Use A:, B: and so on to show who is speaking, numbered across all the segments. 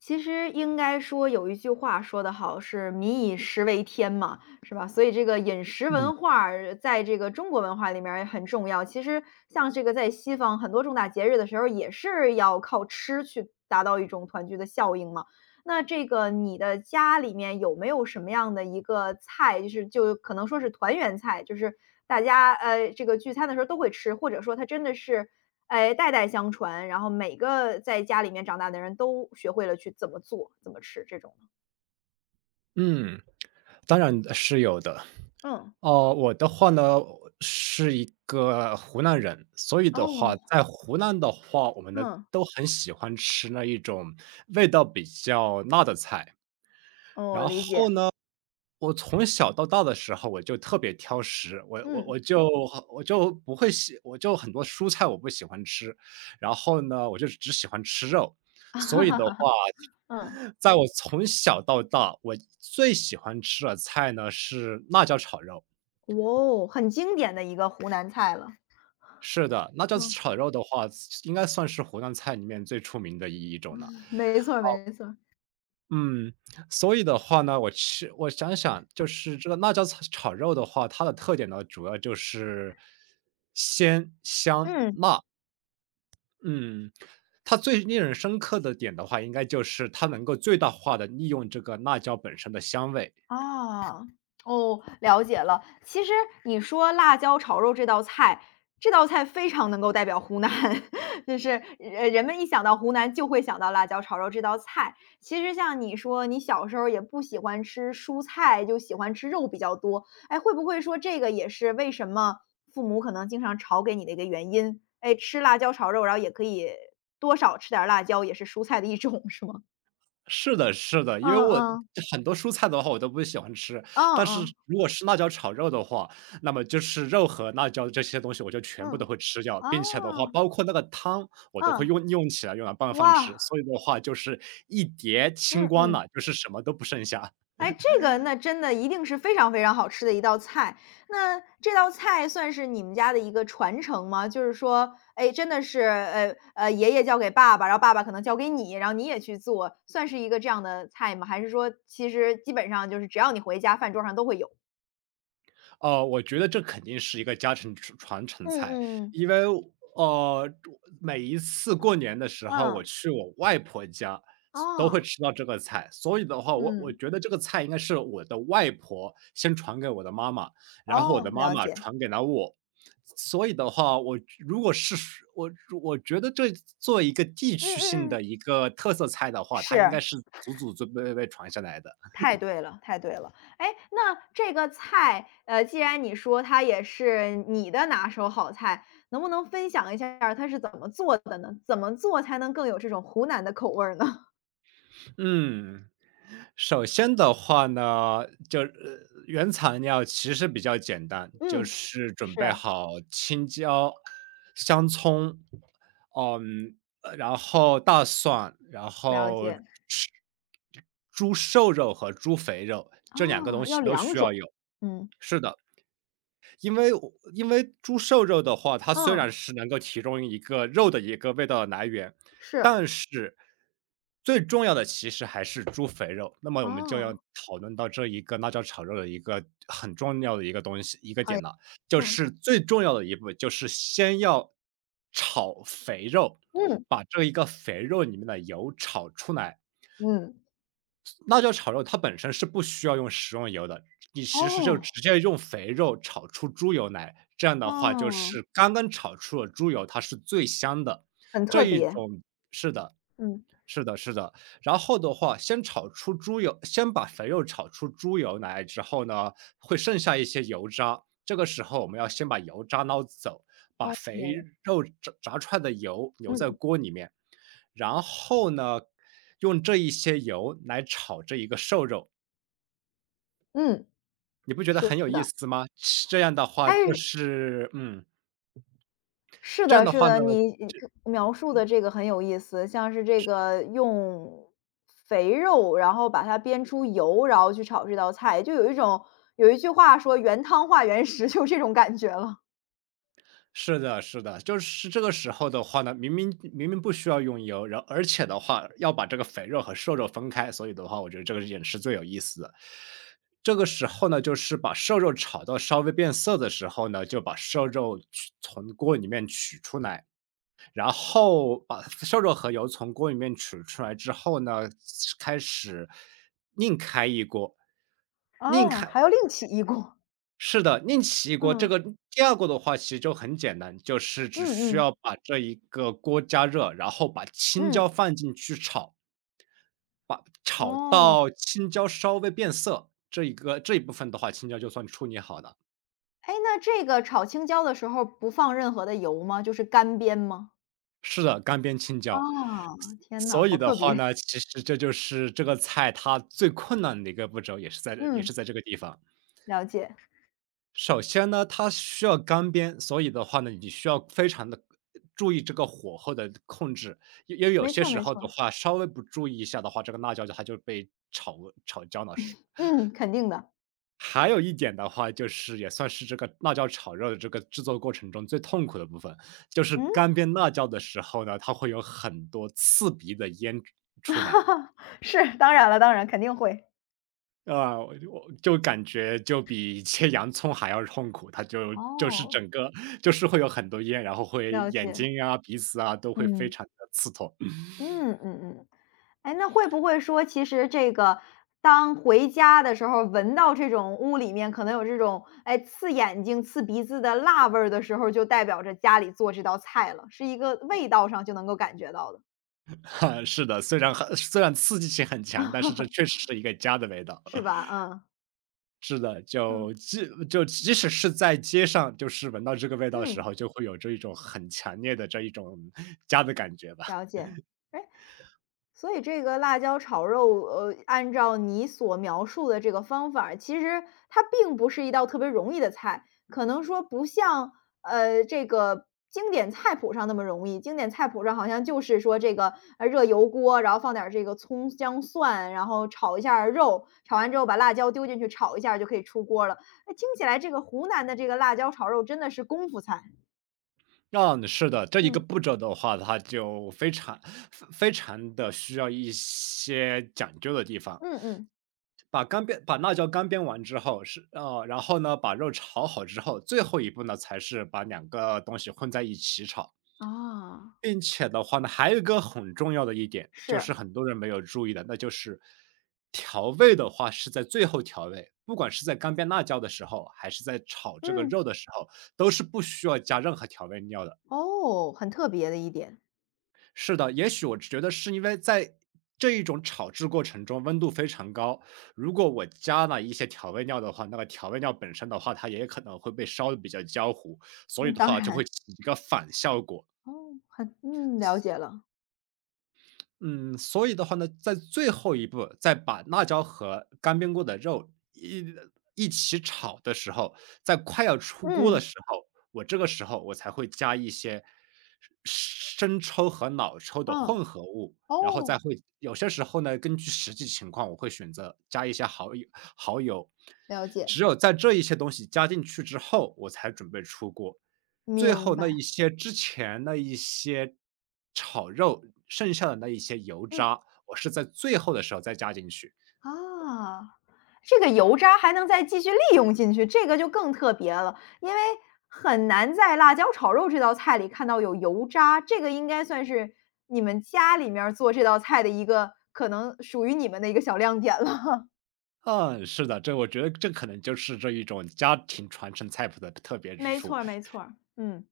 A: 其实应该说有一句话说得好，是“民以食为天”嘛，是吧？所以这个饮食
B: 嗯
A: 文化儿在这个中国文化里面儿也很重要。其实像这个在西方很多重大节日的时候，也是要靠吃去达到一种团聚的效应嘛。那这个你的家里面有没有什么样的一个菜，就是就可能说是团圆菜，就是大家这个聚餐的时候都会吃，或者说它真的是哎，代代相传，然后每个在家里面长大的人都学会了去怎么做、怎么吃这种的。
B: 嗯，当然是有的。
A: 嗯。
B: 哦，我的话呢，是一个湖南人，所以的话，
A: 哦，
B: 在湖南的话，我们呢
A: 嗯，
B: 都很喜欢吃那一种味道比较辣的菜。然
A: 哦，理
B: 后。
A: 解，
B: 我从小到大的时候，我就特别挑食，我我
A: 嗯。
B: 我就我就不会喜我就很多蔬菜我不喜欢吃，然后呢，我就只喜欢吃肉。所以的话，
A: 嗯。
B: 在我从小到大，我最喜欢吃的菜呢是辣椒炒肉。
A: 哇哦，很经典的一个湖南菜了。
B: 是的，辣椒
A: 嗯。
B: 炒肉的话，应该算是湖南菜里面最出名的一种了。
A: 没错儿没错儿。
B: 嗯，所以的话呢，我想想，就是这个辣椒炒肉的话，它的特点呢，主要就是鲜、香、
A: 嗯。
B: 辣。嗯，它最令人深刻的点的话，应该就是它能够最大化的利用这个辣椒本身的香味。
A: 啊，哦，了解了。其实你说辣椒炒肉这道菜，这道菜非常能够代表湖南，就是人们一想到湖南就会想到辣椒炒肉这道菜。其实像你说，你小时候也不喜欢吃蔬菜，就喜欢吃肉比较多。哎，会不会说这个也是为什么父母可能经常炒给你的一个原因？哎，吃辣椒炒肉，然后也可以多少吃点儿辣椒，也是蔬菜的一种，是吗？
B: 是的是的，
A: 嗯
B: 因为我
A: 嗯
B: 很多蔬菜的话我都不喜欢吃，
A: 嗯
B: 但是
A: 嗯
B: 如果是辣椒炒肉的话，那么就是肉和辣椒这些东西我就全
A: 嗯，
B: 部都
A: 嗯，
B: 会吃掉，并且的话，
A: 啊。
B: 包括那个汤我都会
A: 嗯，
B: 用起来用来拌饭吃，
A: 哇，
B: 所以的话就是一碟清
A: 嗯
B: 光
A: 嗯，
B: 了，就是什么都不剩下。
A: 哎，这个那真的一定是非常非常好吃的一道菜。那这道菜算是你们家的一个传承吗？就是说，哎，真的是，爷爷教给爸爸，然后爸爸可能教给你，然后你也去做，算是一个这样的菜吗？还是说，其实基本上就是只要你回家，饭桌上都会有？
B: 哦，我觉得这肯定是一个家常传传承
A: 嗯
B: 菜，
A: 嗯
B: 因为呃，每一次过年的时候，
A: 嗯，
B: 我
A: 嗯，
B: 去我外婆家都会
A: 哦，
B: 吃到这个菜，所以的话，我
A: 嗯，
B: 觉得这个菜应该是我的外婆先传给我的妈妈，然后我
A: 哦，
B: 的妈
A: 了
B: 妈
A: 解，
B: 传给了我。所以的话，我如果是我我觉得做一个地
A: 嗯
B: 区性
A: 嗯嗯，
B: 的一个特色菜的话，它应
A: 是。
B: 该是祖祖辈辈传下来的。
A: 太对了，太对了。哎，那这个菜，既然你说它也是你的拿手好菜，能不能分享一下儿它是怎么做的呢？怎么做才能更有这种湖南的口味儿呢？
B: 嗯。首先的话呢，原材料其实比较简单，就
A: 嗯，
B: 是准备
A: 是。
B: 好青椒、香葱，嗯，然后大蒜，然
A: 了
B: 后
A: 解，
B: 吃猪瘦肉和猪肥肉，这两个东
A: 啊，要
B: 西都
A: 两
B: 需要
A: 种，
B: 有。
A: 嗯。
B: 是的，因为猪瘦肉的话，它虽
A: 嗯，
B: 然是能够提供一个肉的一个味道的来源，
A: 是，
B: 但是最重要的其实还是猪肥肉。那么我们就要
A: 哦，
B: 讨论到这一个辣椒炒肉的一个很重要的一个
A: 好呀
B: 点了，就
A: 嗯，
B: 是最重要的一步就是先要炒肥肉，
A: 嗯，
B: 把这一个肥肉里面的油炒出来。
A: 嗯。
B: 辣椒炒肉它本身是不需要用食用油的，你其实就
A: 哦，
B: 直接用肥肉炒出猪油来，这样的话就
A: 哦，
B: 是刚刚炒出了猪油，它是最香的。
A: 很
B: 这
A: 特
B: 一
A: 别，
B: 种是的，
A: 嗯，
B: 是的，是的。然后的话，先把肥肉炒出猪油来之后呢，会剩下一些油渣，这个时候我们要先把油渣捞走，把
A: 哦，
B: 肥肉炸出来的油留在
A: 嗯，
B: 锅里面。然后呢，用这一些油来炒这一个瘦肉，
A: 嗯，
B: 你不觉得
A: 是
B: 很有意
A: 的。
B: 思吗？这样的话就
A: 哎
B: 是嗯，
A: 是
B: 这样
A: 的
B: 的
A: 是
B: 话
A: 的，
B: 呢
A: 你描述的这个很有意思，像是这个用肥肉，然后把它煸出油，然后去炒这道菜，就有一种有一句话说“原汤化原食”，就这种感觉了。
B: 是的是的，就是这个时候的话呢，明明不需要用油，然后而且的话要把这个肥肉和瘦肉分开，所以的话，我觉得这个也是最有意思的。这个时候呢，就是把瘦肉炒到稍微变色的时候呢，就把瘦肉取从锅里面取出来，然后把瘦肉和油从锅里面取出来之后呢，开始另开一锅，另
A: 啊，
B: 开
A: 还要另起一锅，
B: 是的，另起一锅。这
A: 嗯。
B: 个第二个的话，其实就很简单，就是只
A: 嗯
B: 需
A: 嗯，
B: 要把这一个锅加热，然后把青
A: 嗯。
B: 椒放进去炒，炒
A: 哦。
B: 到青椒稍微变色，这一部分的话，青椒就算处理好了。
A: 哎，那这个炒青椒的时候不放任何的油吗？就是干煸吗？
B: 是的，干煸青
A: 啊，
B: 椒。
A: 天呐，
B: 所以
A: 好
B: 的
A: 特
B: 话
A: 别。
B: 呢，其实这就是这个菜它最困难的一个步骤，也
A: 嗯，
B: 是在这个地方。
A: 了解，
B: 首先呢，它需要干煸，所以的话呢，你需要非常的注意这个火候的控制，因为有
A: 没
B: 些
A: 错
B: 时
A: 没
B: 候
A: 错
B: 的话，稍微不注意一下的话，这个辣椒它就被炒焦了，是。
A: 嗯，肯定的，
B: 还有一点的话，就是也算是这个辣椒炒肉的这个制作过程中最痛苦的部分，就是
A: 嗯。
B: 干煸辣椒的时候呢，它会有很多刺鼻的烟出来。
A: 是，当然了，当然肯定会。
B: 啊，我就感觉就比切洋葱还要痛苦，就是
A: 哦，
B: 整个就是会有很多烟，然后会
A: 了
B: 眼
A: 解，
B: 睛啊、鼻子啊都会非
A: 嗯。
B: 常的刺痛。
A: 嗯嗯嗯。哎，那会不会说其实这个当回家的时候，闻到这种屋里面可能有这种，哎，刺眼睛、刺鼻子的辣味儿的时候，就代表着家里做这道菜了，是一个味道上就能够感觉到的。
B: 是的，虽然刺激性很强，但是这确 实是一个家的味道。
A: 是吧？嗯。
B: 是的，
A: 嗯。
B: 就即使是在街上，就是闻到这个味道的时
A: 嗯，
B: 候，就会有这一种很强烈的这一种家的感觉吧。
A: 了解。哎。所以这个辣椒炒肉，按照你所描述的这个方法儿其实它并不是一道特别容易的菜，可能说不像，这个经典菜谱上那么容易。经典菜谱上好像就是说这个，热油锅，然后放点儿这个葱姜蒜，然后炒一下儿肉，炒完之后把辣椒丢进去炒一下儿就可以出锅了。那听起来这个湖南的这个辣椒炒肉真的是功夫菜。
B: 嗯，是的，这一个
A: 嗯，
B: 步骤的话，它就非非常的需要一些讲究的地方。
A: 嗯嗯。
B: 把辣椒干煸完之后然后呢，把肉炒好之后，最后一步呢，才是把两个东西混在一起炒。
A: 啊。
B: 并且的话呢，还有一个很重要的一点，就是
A: 是，
B: 很多人没有注意的，那就是调味的话是在最后调味，不管是在干煸辣椒的时候，还是在炒这个
A: 嗯，
B: 肉的时候，都是不需要加任何调味料的。
A: 哦，很特别的一点。
B: 是的，也许我觉得是因为在这一种炒制过程中温度非常高，如果我加了一些调味料的话，那个调味料本身的话，它也可能会被烧的比较焦糊，所
A: 嗯，
B: 以的
A: 当
B: 话就会
A: 然，
B: 起一个反效果。
A: 哦，很嗯，了解了，
B: 嗯，所以的话呢，在最后一步，再把辣椒和干煸过的肉一起炒的时候，在快要出锅的
A: 嗯，
B: 时候，这个时候我才会加一些生抽和老抽的
A: 嗯，
B: 混合物，然后
A: 哦，
B: 再会有些时候呢，根据实际情况，我会选择加一些蚝油。
A: 了解，
B: 只有在这一些东西加进去之后，我才准备出锅。最
A: 明
B: 后那
A: 白，
B: 一些之前那一些炒肉剩下的那一些油
A: 嗯，
B: 渣，我是在最后的时候再加进去。
A: 啊，这个油渣还能再继续利用进去，这个就更特别了，因为很难在辣椒炒肉这道菜里看到有油渣，这个应该算是你们家里面儿做这道菜的一个可能属于你们的一个小亮点了。
B: 嗯，是的，我觉得这可能就是这一种家庭传承菜谱的特别 之
A: 没错
B: 处。
A: 儿没错儿，嗯。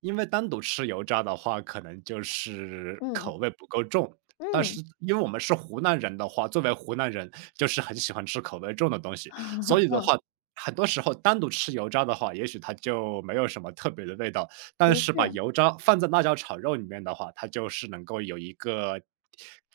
B: 因为单独吃油渣的话，可能就是
A: 嗯，
B: 口味不够重。但
A: 嗯，
B: 是因为我们是湖南人的话，作为湖南人就是很喜欢吃口味重的东西，所 以的
A: 嗯，
B: 话，很多时候单独吃油渣的话，也许它就没有什么特别的味道，但
A: 的
B: 是把
A: 确，
B: 油渣放在辣椒炒肉里面的话，它就是能够有一个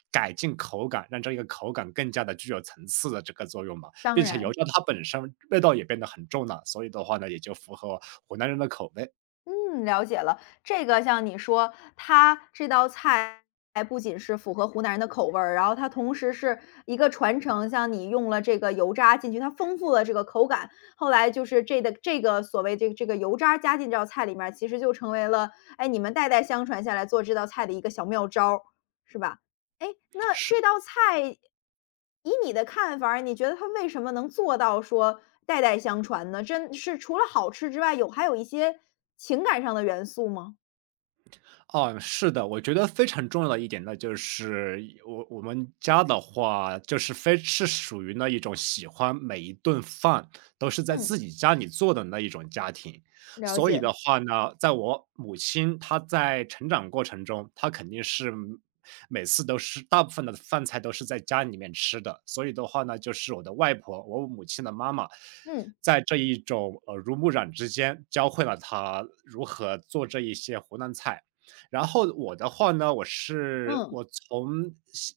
B: 改进口感，让这个口感更加的具有层次的这个作用嘛，
A: 当
B: 并且油
A: 然。
B: 渣它本身味道也变得很重了，所以的话呢，也就符合湖南人的口味，
A: 嗯，了解了。这个像你说，它这道菜不仅是符合湖南人的口味儿，然后它同时是一个传承，像你用了这个油渣进去，它丰富了这个口感。后来就是这的这个所谓这个这个油渣加进这道菜里面儿其实就成为了，哎，你们代代相传下来做这道菜的一个小妙招儿，是吧？哎，那
B: 是
A: 这道菜以你的看法儿你觉得它为什么能做到说代代相传呢？真是除了好吃之外，有还有一些情感上的元素吗？
B: 哦，是的，我觉得非常重要的一点呢，就是我们家的话，就是非是属于那一种喜欢每一顿饭都是在
A: 嗯，
B: 自己家里做的那一种家庭。
A: 了
B: 所以
A: 解。
B: 的话呢，在我母亲她在成长过程中，她肯定是每次都是大部分的饭菜都是在家里面吃的。所以的话呢，就是我的外婆，我母亲的妈妈，
A: 嗯，
B: 在这一种耳濡目染之间，教会了她如何做这一些湖南菜。然后我的话呢，我是
A: 嗯，
B: 我从小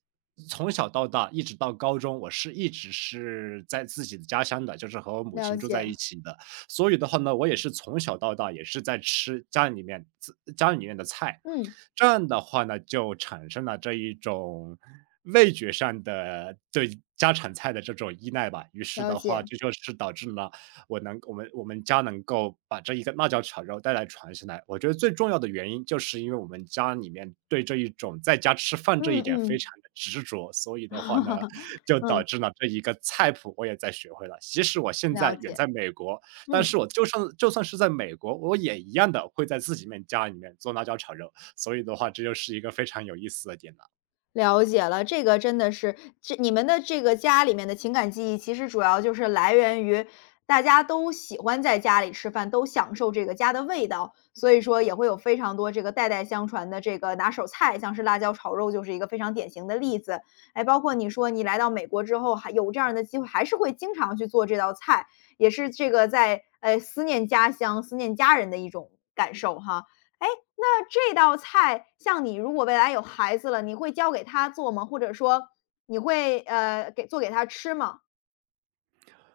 B: 到大，一直到高中，一直是在自己的家乡的，就是和我母
A: 了
B: 亲住在
A: 解。
B: 一起的。所以的话呢，我也是从小到大也是在吃家里面自家里面的菜，
A: 嗯，
B: 这样的话呢，就产生了这一种味觉上的对家常菜的这种依赖吧。于是
A: 了
B: 的话，
A: 解。
B: 这就是导致了我们家能够把这一个辣椒炒肉带来传下来，我觉得最重要的原因就是因为我们家里面对这一种在家吃饭这一
A: 嗯
B: 点非
A: 嗯。
B: 常的执着，所以的话呢，就导
A: 嗯，
B: 致了这一个菜谱我也在学会了。即使我现
A: 了
B: 在远
A: 解。
B: 在美国，但
A: 嗯。
B: 是我就算是在美国，我也一样的会在自己面家里面做辣椒炒肉，所以的话这就是一个非常有意思的点了。
A: 了解了，这个真的是，这你们的这个家里面的情感记忆，其实主要就是来源于大家都喜欢在家里吃饭，都享受这个家的味道，所以说也会有非常多这个代代相传的这个拿手菜，像是辣椒炒肉就是一个非常典型的例子。哎，包括你说你来到美国之后，还有这样的机会，还是会经常去做这道菜，也是这个在思念家乡、思念家人的一种感受哈。哎，那这道菜，像你如果未来有孩子了，你会教给他做吗？或者说你会，给做给他吃吗？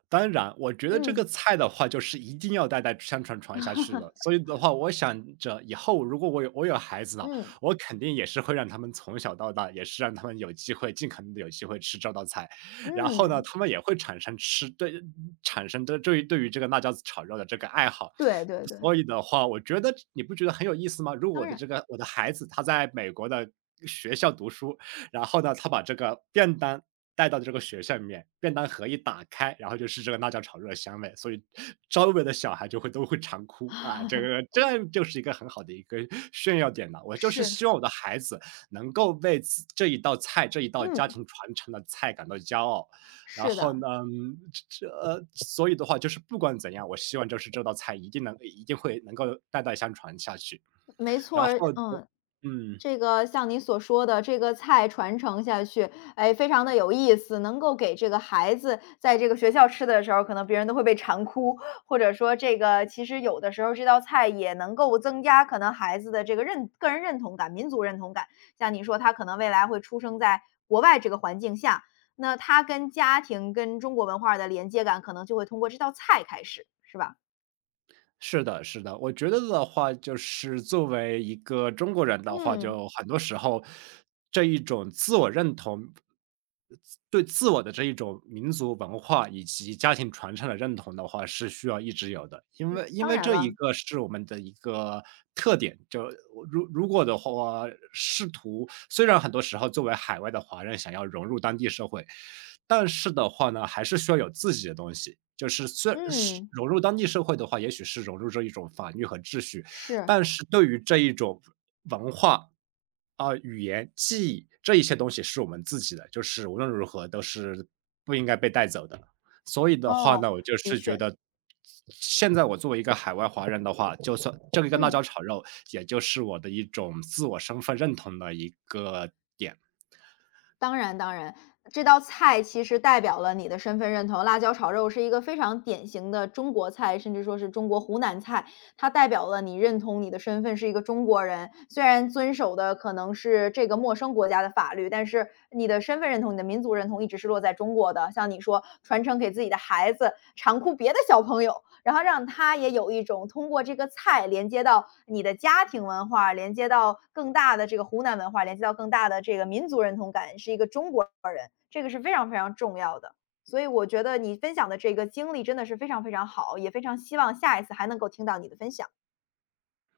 B: 当然，我觉得这个
A: 嗯，
B: 菜的话，就是一定要代代相传传下去的。所以的话，我想着以后如果我有孩子了，
A: 嗯，
B: 我肯定也是会让他们从小到大，也是让他们有机会，尽可能的有机会吃这道菜。然后呢，
A: 嗯，
B: 他们也会产生吃对产生的对于对于这个辣椒炒肉的这个爱好。
A: 对对对，
B: 所以的话，我觉得你不觉得很有意思吗？如果
A: 当
B: 我的
A: 然，
B: 这个我的孩子他在美国的学校读书，然后呢，他把这个便当带到这个学校里面，便当盒一打开，然后就是这个辣椒炒肉的香味，所以周围的小孩就会都会馋哭啊，这就是一个很好的一个炫耀点了。我就是
A: 是，
B: 希望我的孩子能够为自这一道菜、这一道家
A: 嗯，
B: 庭传承的菜感到骄傲。然
A: 是
B: 后
A: 的，
B: 呢，嗯这呃，所以的话就是不管怎样，我希望就是这道菜一定会能够代代相传下去。
A: 没错
B: 然
A: 儿，
B: 后，
A: 嗯。
B: 嗯。
A: 这个像你所说的这个菜传承下去，哎，非常的有意思，能够给这个孩子在这个学校吃的时候，可能别人都会被馋哭，或者说这个其实有的时候这道菜也能够增加可能孩子的这个认个人认同感、民族认同感。像你说他可能未来会出生在国外这个环境下，那他跟家庭、跟中国文化的连接感，可能就会通过这道菜开始，是吧？
B: 是的，是的，我觉得的话，就是作为一个中国人的话，
A: 嗯，
B: 就很多时候这一种自我认同，对自我的这一种民族文化以及家庭传承的认同的话，是需要一直有的，因
A: 对，
B: 为因
A: 当
B: 为
A: 然
B: 这一
A: 了，
B: 个是我们的一个特点。就如果的话，试图虽然很多时候作为海外的华人想要融入当地社会，但是的话呢，还是需要有自己的东西。就是虽是
A: 嗯，
B: 融入当地社会的话，也许是融入这一种法律和秩序，
A: 是，
B: 但是对于这一种文化啊、语言、记忆这一些东西是我们自己的，就是无论如何都是不应该被带走的。所以的话
A: 哦，
B: 呢，我就
A: 的
B: 是
A: 确，
B: 觉得，现在我作为一个海外华人的话，就算这个跟辣
A: 嗯。
B: 椒炒肉，也就是我的一种自我身份认同的一个点。
A: 当然当然，这道菜其实代表了你的身份认同。辣椒炒肉是一个非常典型的中国菜，甚至说是中国湖南菜，它代表了你认同你的身份是一个中国人。虽然遵守的可能是这个陌生国家的法律，但是你的身份认同、你的民族认同一直是落在中国的。像你说传承给自己的孩子，长哭别的小朋友，然后让他也有一种通过这个菜连接到你的家庭文化，连接到更大的这个湖南文化，连接到更大的这个民族认同感，是一个中国，这个是非常非常重要的。所以我觉得你分享的这个经历真的是非常非常好，也非常希望下一次还能够听到你的分享。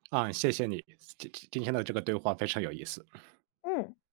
B: 啊，谢谢你，今天的这个对话非常有意思。
A: 嗯。